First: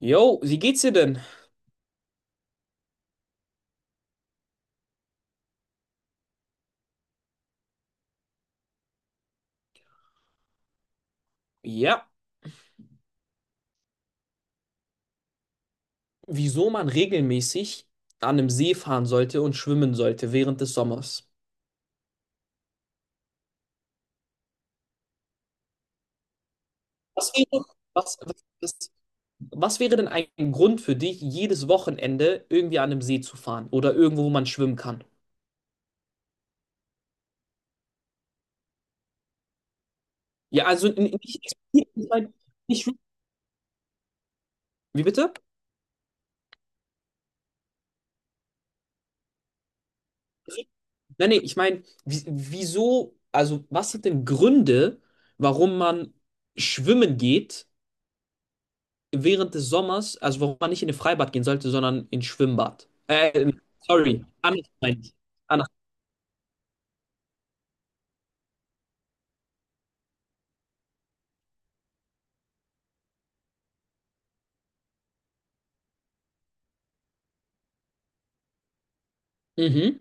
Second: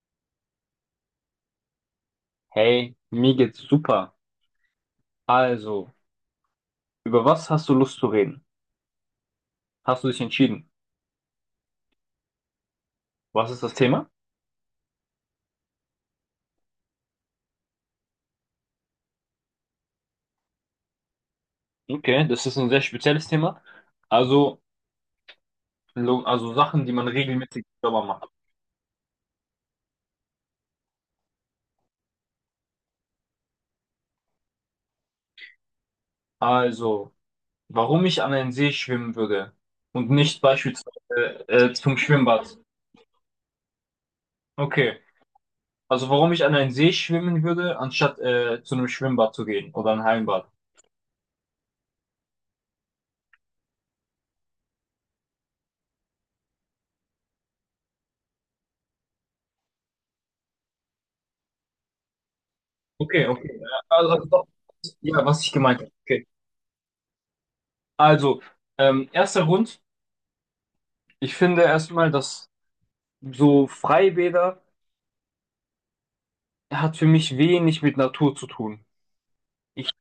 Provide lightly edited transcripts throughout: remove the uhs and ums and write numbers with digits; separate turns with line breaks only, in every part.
Jo, wie geht's dir denn?
Hey, mir geht's super. Also, über was hast du Lust zu reden? Hast du dich entschieden?
Ja,
Was ist das Thema?
wieso man regelmäßig an einem See fahren sollte und schwimmen sollte während des Sommers.
Okay, das ist ein sehr spezielles Thema. Also, also Sachen, die man
Was
regelmäßig
wäre,
selber
was,
macht.
was, was wäre denn ein Grund für dich, jedes Wochenende irgendwie an einem See zu fahren oder irgendwo, wo man schwimmen kann?
Also, warum ich an einen See schwimmen würde und nicht
Ja, also nicht,
beispielsweise
ich
zum
mein,
Schwimmbad.
nicht,
Okay,
wie bitte?
also warum ich an einen See schwimmen würde, anstatt zu einem Schwimmbad zu gehen oder ein Hallenbad.
Nein, nee, ich meine, wieso, also was sind denn Gründe, warum man schwimmen geht? Während des Sommers, also warum man nicht in ein Freibad gehen sollte, sondern ins Schwimmbad.
Okay, okay. Also,
Sorry,
doch,
anders meine ich.
ja, was ich
Anders.
gemeint habe. Okay. Also, erster Grund. Ich finde erstmal, dass so Freibäder hat für mich wenig mit Natur zu tun. Ich,
Mhm.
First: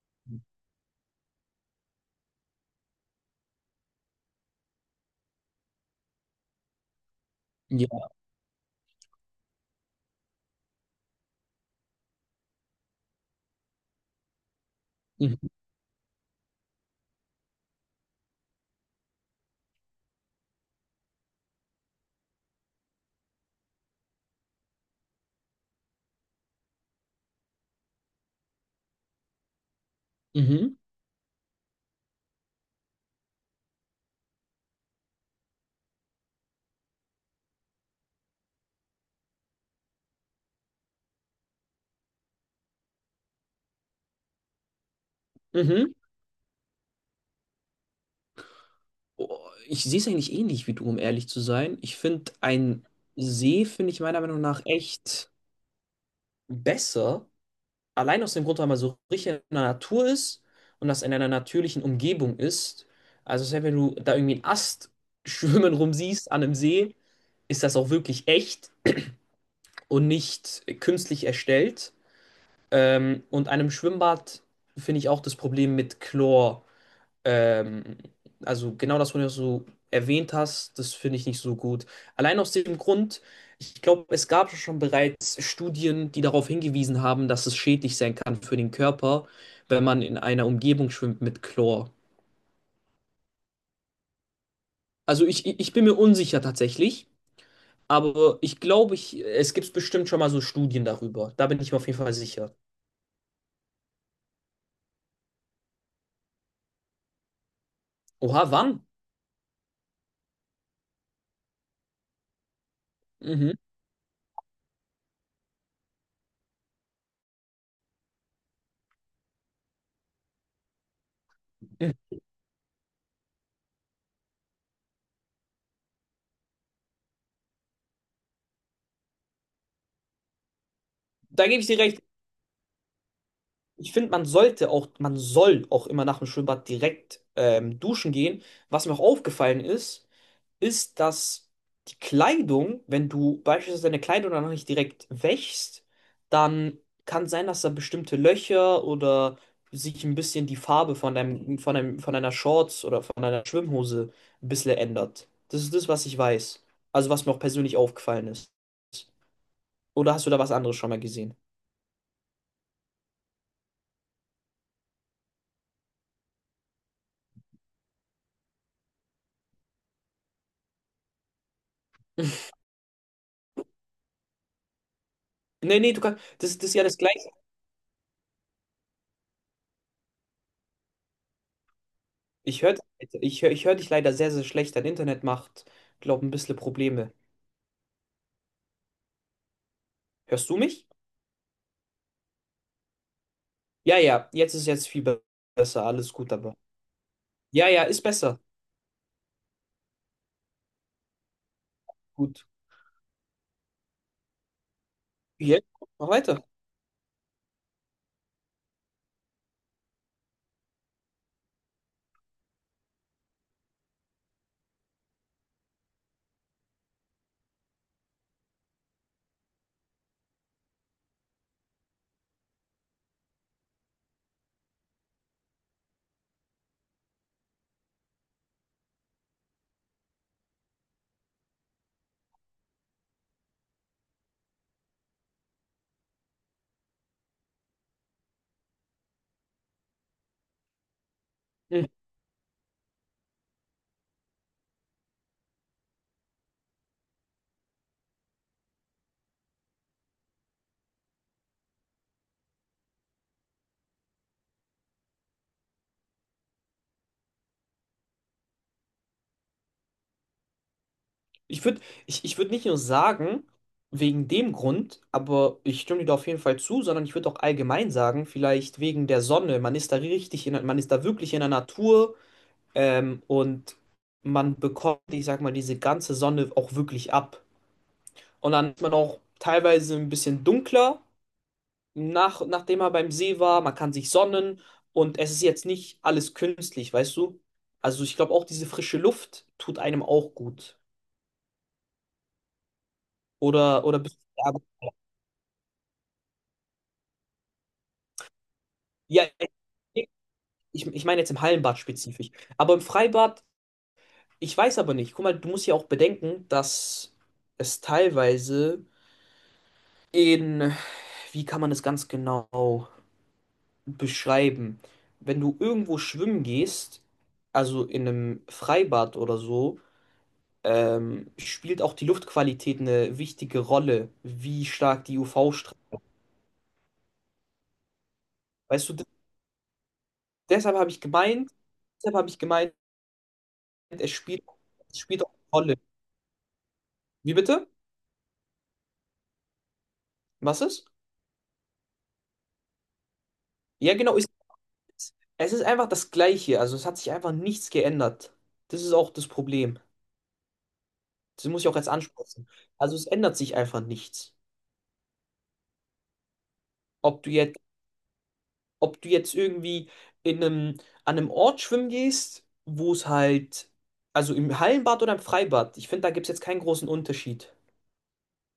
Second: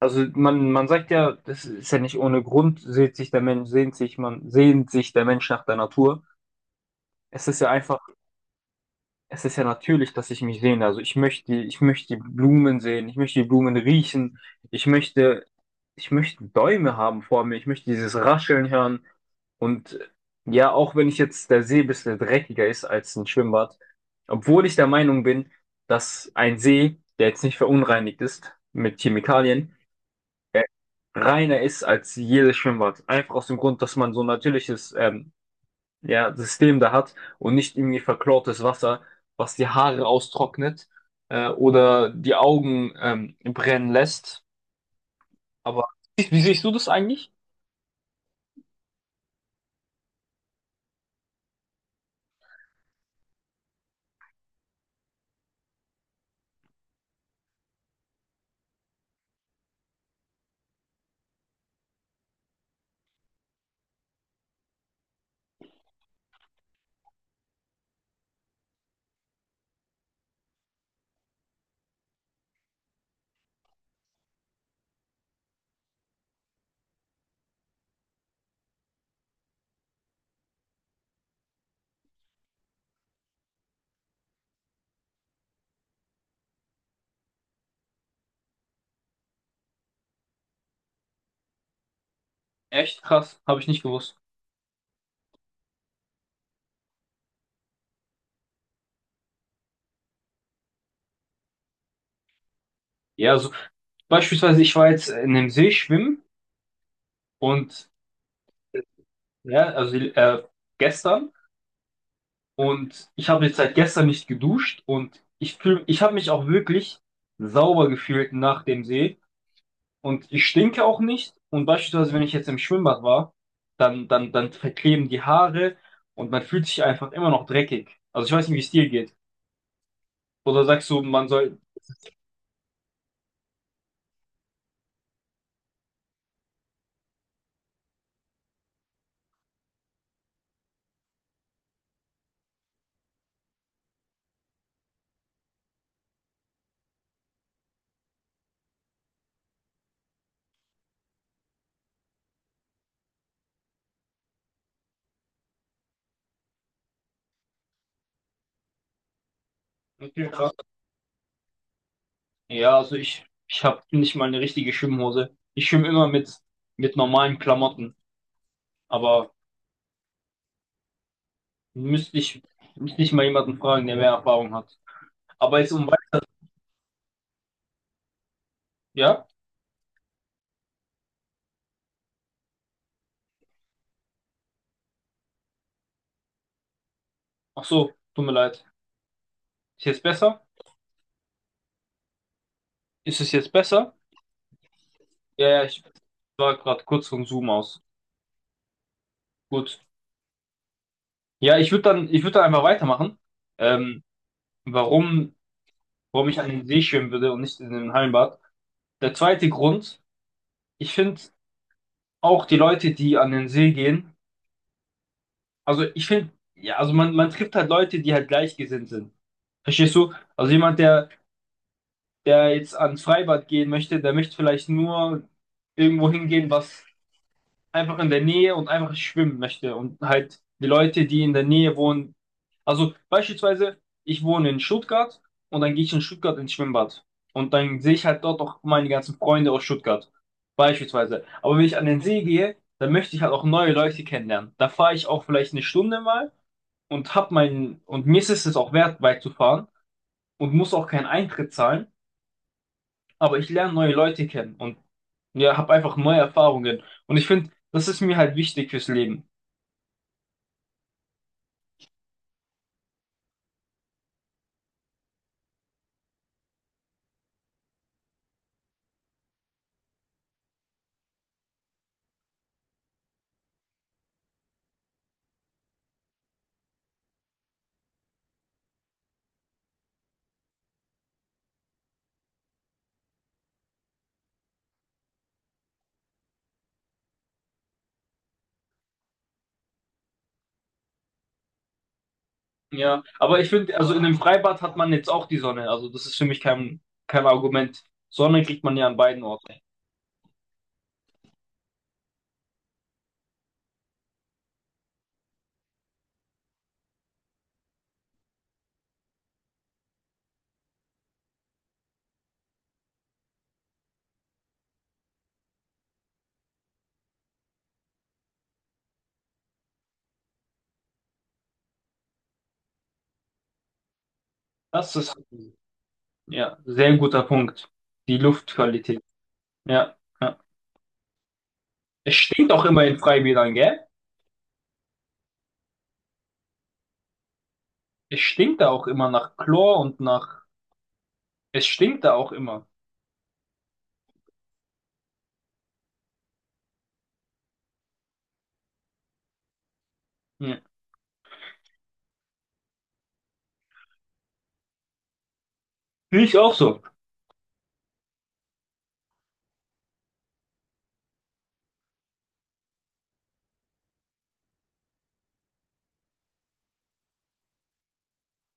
also man sagt ja, das ist ja nicht ohne Grund, sehnt sich der Mensch nach der Natur. Es ist ja einfach
Ja.
es ist ja natürlich, dass ich mich sehne. Also ich möchte die Blumen sehen, ich möchte die Blumen riechen, ich möchte,
Mhm.
ich möchte Bäume haben vor mir, ich möchte dieses Rascheln hören. Und ja, auch wenn ich jetzt der See ein bisschen dreckiger ist als ein Schwimmbad, obwohl ich der Meinung bin, dass ein See, der jetzt nicht verunreinigt ist mit Chemikalien, äh,
Mhm.
reiner ist als jedes Schwimmbad. Einfach aus dem Grund, dass man so natürliches ja, System da hat und nicht irgendwie verklortes Wasser, was die Haare austrocknet oder die Augen brennen lässt. Aber
Mhm.
wie siehst du das eigentlich?
Oh, ich sehe es eigentlich ähnlich wie du, um ehrlich zu sein. Ich finde, ein See finde ich meiner Meinung nach echt besser. Allein aus dem Grund, weil man so richtig in der Natur ist und das in einer natürlichen Umgebung ist. Also selbst wenn du da irgendwie einen Ast schwimmen rumsiehst an einem See, ist das auch wirklich echt und nicht künstlich erstellt. Und einem Schwimmbad finde ich auch das Problem mit Chlor. Ähm, also genau das, was du so erwähnt hast, das finde ich nicht so gut. Allein aus dem Grund, ich glaube, es gab schon bereits Studien, die darauf hingewiesen haben, dass es schädlich sein kann für den Körper, wenn man in einer Umgebung schwimmt mit Chlor.
Echt krass, habe ich nicht gewusst.
Also ich bin mir unsicher tatsächlich, aber ich glaube, ich, es gibt bestimmt schon mal so Studien darüber. Da bin ich mir auf jeden Fall sicher.
Ja, so beispielsweise ich war jetzt in dem See schwimmen und
Oha, wann?
äh, ja, also gestern und ich habe
Mhm.
jetzt seit gestern nicht geduscht und ich habe mich auch wirklich sauber gefühlt nach dem See. Und ich stinke auch nicht. Und beispielsweise, wenn ich jetzt im Schwimmbad war, dann verkleben die Haare und man fühlt sich einfach immer noch dreckig. Also ich weiß nicht, wie es dir geht. Oder sagst du, man
Da
soll.
gebe ich dir recht. Ich finde, man sollte auch, man soll auch immer nach dem Schwimmbad direkt duschen gehen. Was mir auch aufgefallen ist, ist, dass die Kleidung, wenn du beispielsweise deine Kleidung danach nicht direkt wäschst, dann kann sein, dass da bestimmte Löcher oder sich ein bisschen die Farbe von deinem, von deinem, von deiner Shorts oder von deiner Schwimmhose ein bisschen ändert. Das ist das, was ich weiß. Also was mir auch persönlich aufgefallen ist. Oder hast du da was anderes schon mal gesehen?
Ja, also ich habe nicht mal eine richtige Schwimmhose. Ich schwimme immer mit normalen Klamotten. Aber müsste ich, müsste ich mal jemanden fragen, der mehr Erfahrung hat. Aber jetzt
Nee,
um.
nee, du kannst. Das, das ist ja das Gleiche.
Ja?
Ich höre ich hör dich leider sehr, sehr schlecht. Dein Internet macht, glaube ein bisschen Probleme.
Ach so, tut mir leid. Ist jetzt besser?
Hörst du mich?
Ist es jetzt besser?
Ja, ja, jetzt ist jetzt viel
Ja, ja, ich
besser. Alles gut, aber.
war gerade kurz vom Zoom
Ja,
aus.
ja, ist besser.
Gut. Ja, ich würde dann
Gut.
einfach weitermachen. Ähm, warum,
Jetzt mach
warum ich
weiter.
an den See schwimmen würde und nicht in den Hallenbad. Der zweite Grund, ich finde auch die Leute, die an den See gehen, also ich finde, ja, also man trifft halt Leute, die halt gleichgesinnt sind. Verstehst du? Also der jetzt ans Freibad gehen möchte, der möchte vielleicht nur irgendwo hingehen, was einfach in der Nähe und einfach schwimmen möchte und halt die Leute, die in der Nähe wohnen. Also beispielsweise, ich wohne in Stuttgart und dann gehe ich in Stuttgart ins Schwimmbad und dann sehe ich halt dort auch meine ganzen Freunde aus Stuttgart. Beispielsweise. Aber wenn ich
Hm.
an den See gehe, dann möchte ich halt auch neue Leute kennenlernen. Da fahre ich auch vielleicht eine Stunde mal und hab meinen, und mir ist es auch wert, weit zu fahren und muss auch keinen Eintritt zahlen, aber ich lerne neue Leute kennen und ja, habe einfach neue Erfahrungen. Und ich finde, das ist mir halt wichtig fürs Leben.
Ich würde ich würd nicht nur sagen, wegen dem Grund, aber ich stimme dir da auf jeden Fall zu, sondern ich würde auch allgemein sagen, vielleicht wegen der Sonne. Man ist da richtig in, man ist da wirklich in der Natur, und man bekommt, ich sag mal, diese ganze Sonne auch wirklich ab. Und dann ist man auch teilweise ein bisschen dunkler, nachdem man beim See war. Man kann sich sonnen und es ist jetzt nicht alles künstlich, weißt du? Also ich glaube auch diese frische Luft tut einem auch gut.
Ja, aber ich finde,
Oder,
also
oder
in dem
bist
Freibad
du-
hat man jetzt auch die Sonne. Also das ist für mich kein, kein Argument. Sonne kriegt man ja an beiden
ja,
Orten.
ich, ich meine jetzt im Hallenbad spezifisch. Aber im Freibad, ich weiß aber nicht. Guck mal, du musst ja auch bedenken, dass es teilweise in, wie kann man das ganz genau beschreiben. Wenn du irgendwo schwimmen gehst, also in einem Freibad oder so, spielt auch die Luftqualität eine wichtige Rolle, wie
Das
stark
ist,
die UV-Strahlung.
ja, sehr ein guter Punkt. Die
Weißt du,
Luftqualität. Ja, ja.
deshalb habe ich
Es stinkt auch
gemeint,
immer in Freibädern, gell?
es spielt, es spielt auch eine Rolle. Wie bitte?
Es stinkt da auch immer nach Chlor und nach,
Was ist?
es stinkt da auch immer.
Ja, genau, ist, es ist einfach das Gleiche. Also es hat sich einfach nichts geändert. Das ist auch das Problem.
Ja.
Das muss ich auch jetzt ansprechen. Also es ändert sich einfach nichts.
Finde ich auch so.
Ob du jetzt ob du jetzt irgendwie in einem, an einem Ort schwimmen gehst, wo es halt, also im Hallenbad oder im Freibad, ich finde, da gibt es jetzt keinen großen Unterschied.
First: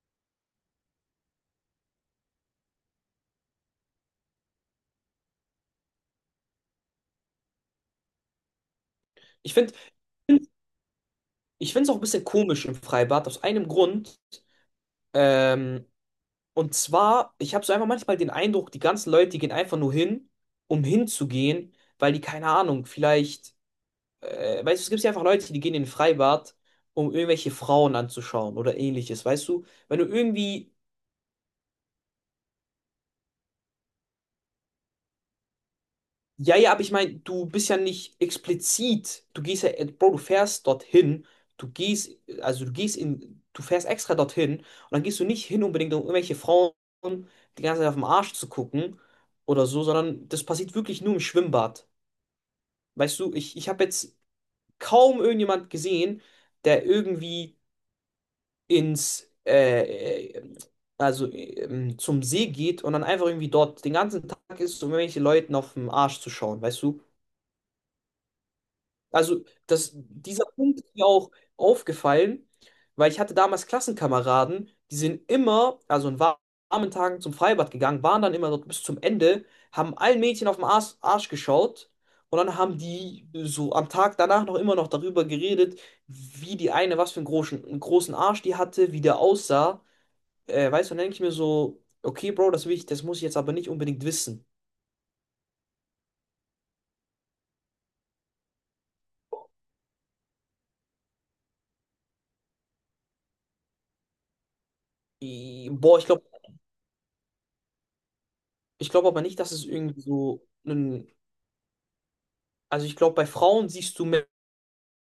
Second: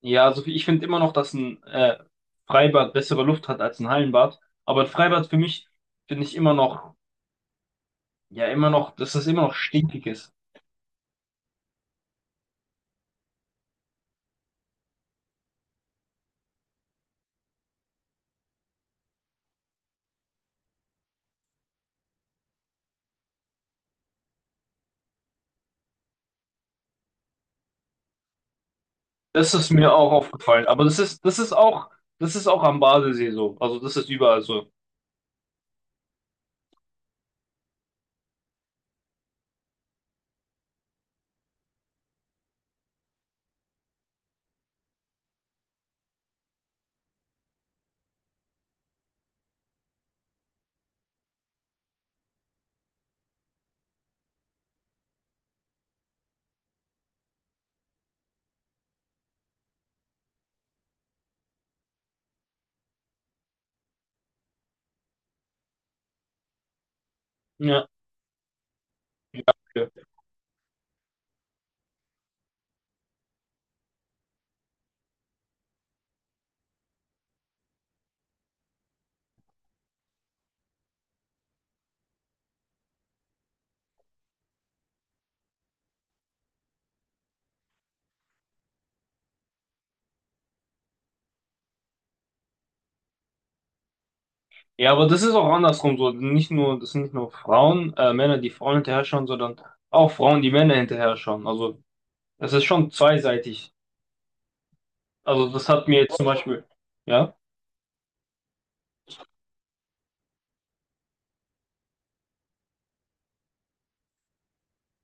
Ja, also ich finde immer noch, dass ein Freibad bessere Luft hat als ein Hallenbad. Aber ein Freibad für mich finde ich immer noch, ja, immer noch, dass das immer noch
Ich finde,
stinkig ist.
ich finde es auch ein bisschen komisch im Freibad, aus einem Grund. Ähm, und zwar, ich habe so einfach manchmal den Eindruck, die ganzen Leute, die gehen einfach nur hin, um hinzugehen, weil die, keine Ahnung, vielleicht, weißt du, es gibt ja einfach Leute, die gehen in ein Freibad, um irgendwelche Frauen anzuschauen oder ähnliches, weißt
Das
du?
ist mir
Wenn du
auch aufgefallen.
irgendwie
Das ist auch am Badesee so. Also das ist überall so.
ja, ja, aber ich meine, du bist ja nicht explizit. Du gehst ja, Bro, du fährst dorthin. Du gehst, also du gehst du fährst extra dorthin und dann gehst du nicht hin unbedingt, um irgendwelche Frauen die ganze Zeit auf den Arsch zu gucken oder so, sondern das passiert wirklich nur im Schwimmbad. Weißt du, ich habe jetzt kaum irgendjemand gesehen, der irgendwie ins, also zum See geht und dann einfach irgendwie dort den ganzen Tag ist, um irgendwelche Leuten auf den Arsch zu schauen, weißt du?
Ja. Ja,
Also das,
okay.
dieser Punkt ist mir auch aufgefallen, weil ich hatte damals Klassenkameraden, die sind immer, also in warmen Tagen zum Freibad gegangen, waren dann immer dort bis zum Ende, haben allen Mädchen auf den Arsch geschaut und dann haben die so am Tag danach noch immer noch darüber geredet, wie die eine, was für einen großen Arsch die hatte, wie der aussah. Weißt du, dann denke ich mir so, okay, Bro, das will ich, das muss ich jetzt aber nicht unbedingt wissen.
Ja, aber das ist auch andersrum so. Nicht nur, das sind nicht nur Frauen, Männer, die Frauen hinterher schauen, sondern auch Frauen, die Männer hinterher schauen. Also es ist schon zweiseitig. Also das hat
Boah,
mir jetzt zum Beispiel, ja,
ich glaube aber nicht, dass es irgendwie so einen. Also ich glaube, bei Frauen siehst du mehr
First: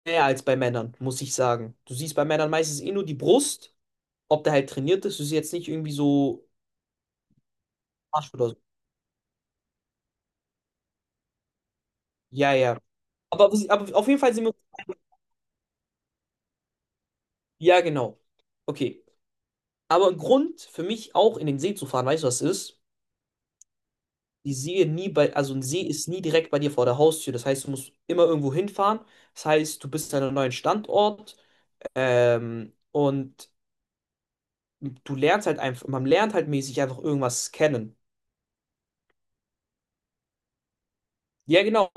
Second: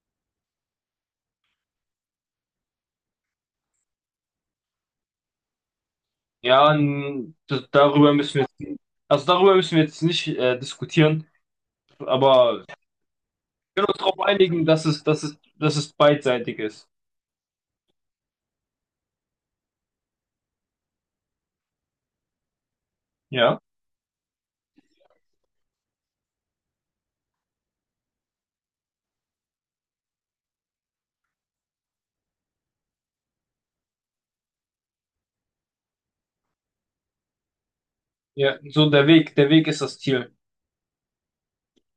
mehr als bei Männern, muss ich sagen. Du siehst bei Männern meistens eh nur die Brust, ob der halt trainiert ist. Du siehst jetzt nicht irgendwie so
ja, darüber
Arsch
müssen wir
oder so.
jetzt, also darüber müssen wir jetzt nicht diskutieren,
Ja,
aber wir
ja. Aber, was-
können
aber
uns
auf jeden
darauf
Fall sind wir.
einigen, dass es beidseitig ist.
Ja, genau. Okay. Aber ein Grund für mich auch in den See zu fahren, weißt du, was ist?
Ja,
Die See nie bei, also ein See ist nie direkt bei dir vor der Haustür. Das heißt, du musst immer irgendwo hinfahren. Das heißt, du bist an einem neuen Standort. Und du lernst halt einfach, man lernt halt mäßig einfach irgendwas kennen.
ja, so der Weg ist das Ziel.
Ja, genau.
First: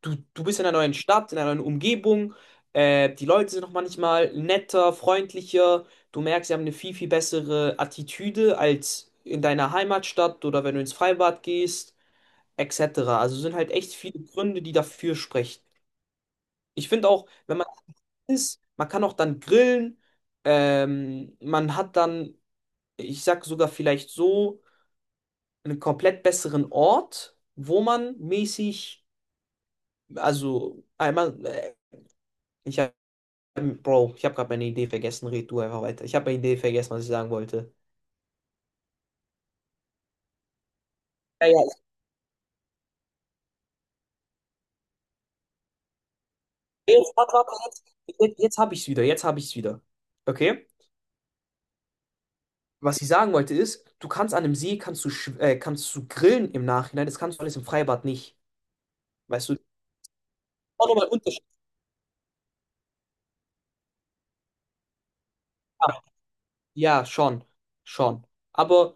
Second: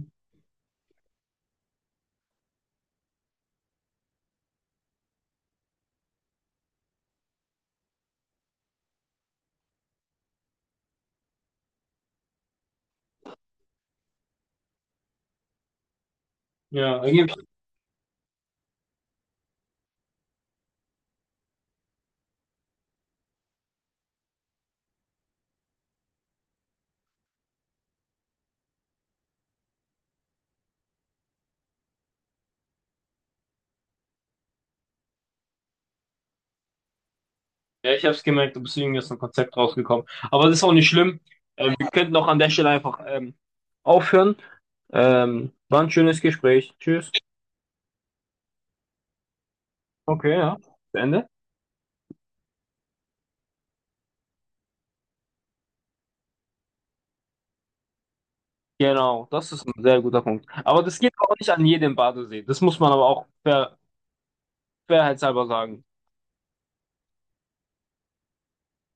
Du bist in einer neuen Stadt, in einer neuen Umgebung. Die Leute sind noch manchmal netter, freundlicher. Du merkst, sie haben eine viel, viel bessere Attitüde als in deiner Heimatstadt oder wenn du ins Freibad gehst, etc. Also sind halt echt viele Gründe, die dafür sprechen. Ich
Ja,
finde auch,
irgendwie,
wenn man isst, man kann auch dann grillen. Man hat dann, ich sag sogar vielleicht so, einen komplett besseren Ort, wo man mäßig, also einmal. Ich ähm, Bro, ich habe gerade meine Idee vergessen. Red du einfach weiter. Ich habe meine Idee vergessen, was ich sagen wollte.
ja, ich habe es gemerkt, du bist irgendwie aus dem Konzept rausgekommen. Aber das ist auch nicht schlimm.
Ja, ja,
Wir könnten auch an der Stelle einfach aufhören. War ein schönes Gespräch. Tschüss.
jetzt, warte, warte, jetzt habe ich es wieder. Jetzt habe ich es wieder.
Okay, ja.
Okay?
Ende
Was ich sagen wollte ist, du kannst an einem See, kannst du, kannst du grillen im Nachhinein. Das kannst du alles im Freibad nicht.
Genau,
Weißt
das
du?
ist ein sehr guter Punkt. Aber
Auch
das
nochmal
geht auch
Unterschied.
nicht an jedem Badesee. Das muss man aber auch fairheitshalber sagen.
Ja, ja, schon. Schon. Aber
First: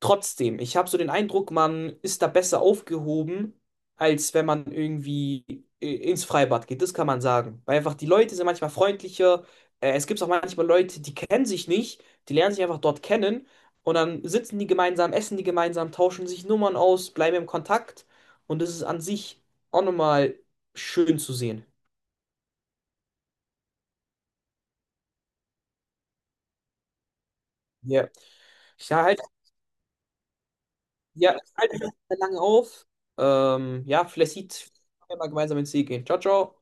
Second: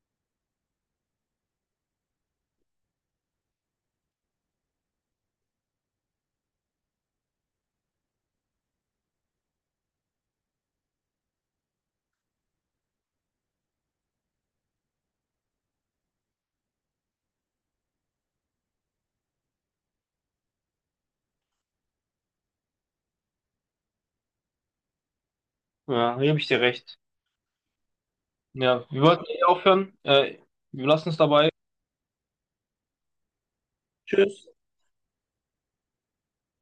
trotzdem, ich habe so den Eindruck, man ist da besser aufgehoben, als wenn man irgendwie ins Freibad geht. Das kann man sagen. Weil einfach die Leute sind manchmal freundlicher. Es gibt auch manchmal Leute, die kennen sich nicht, die lernen sich einfach dort kennen und dann sitzen die gemeinsam, essen die gemeinsam, tauschen sich Nummern aus, bleiben im Kontakt. Und das ist an sich auch nochmal schön zu sehen.
Ja, hier habe ich dir recht.
Ja.
Ja,
Ich
wir
halte
wollten eh aufhören. Wir lassen es
ja, ich
dabei.
halte mich nicht mehr lange auf. Ja, vielleicht
Tschüss.
sieht, wir mal gemeinsam ins See gehen. Ciao, ciao.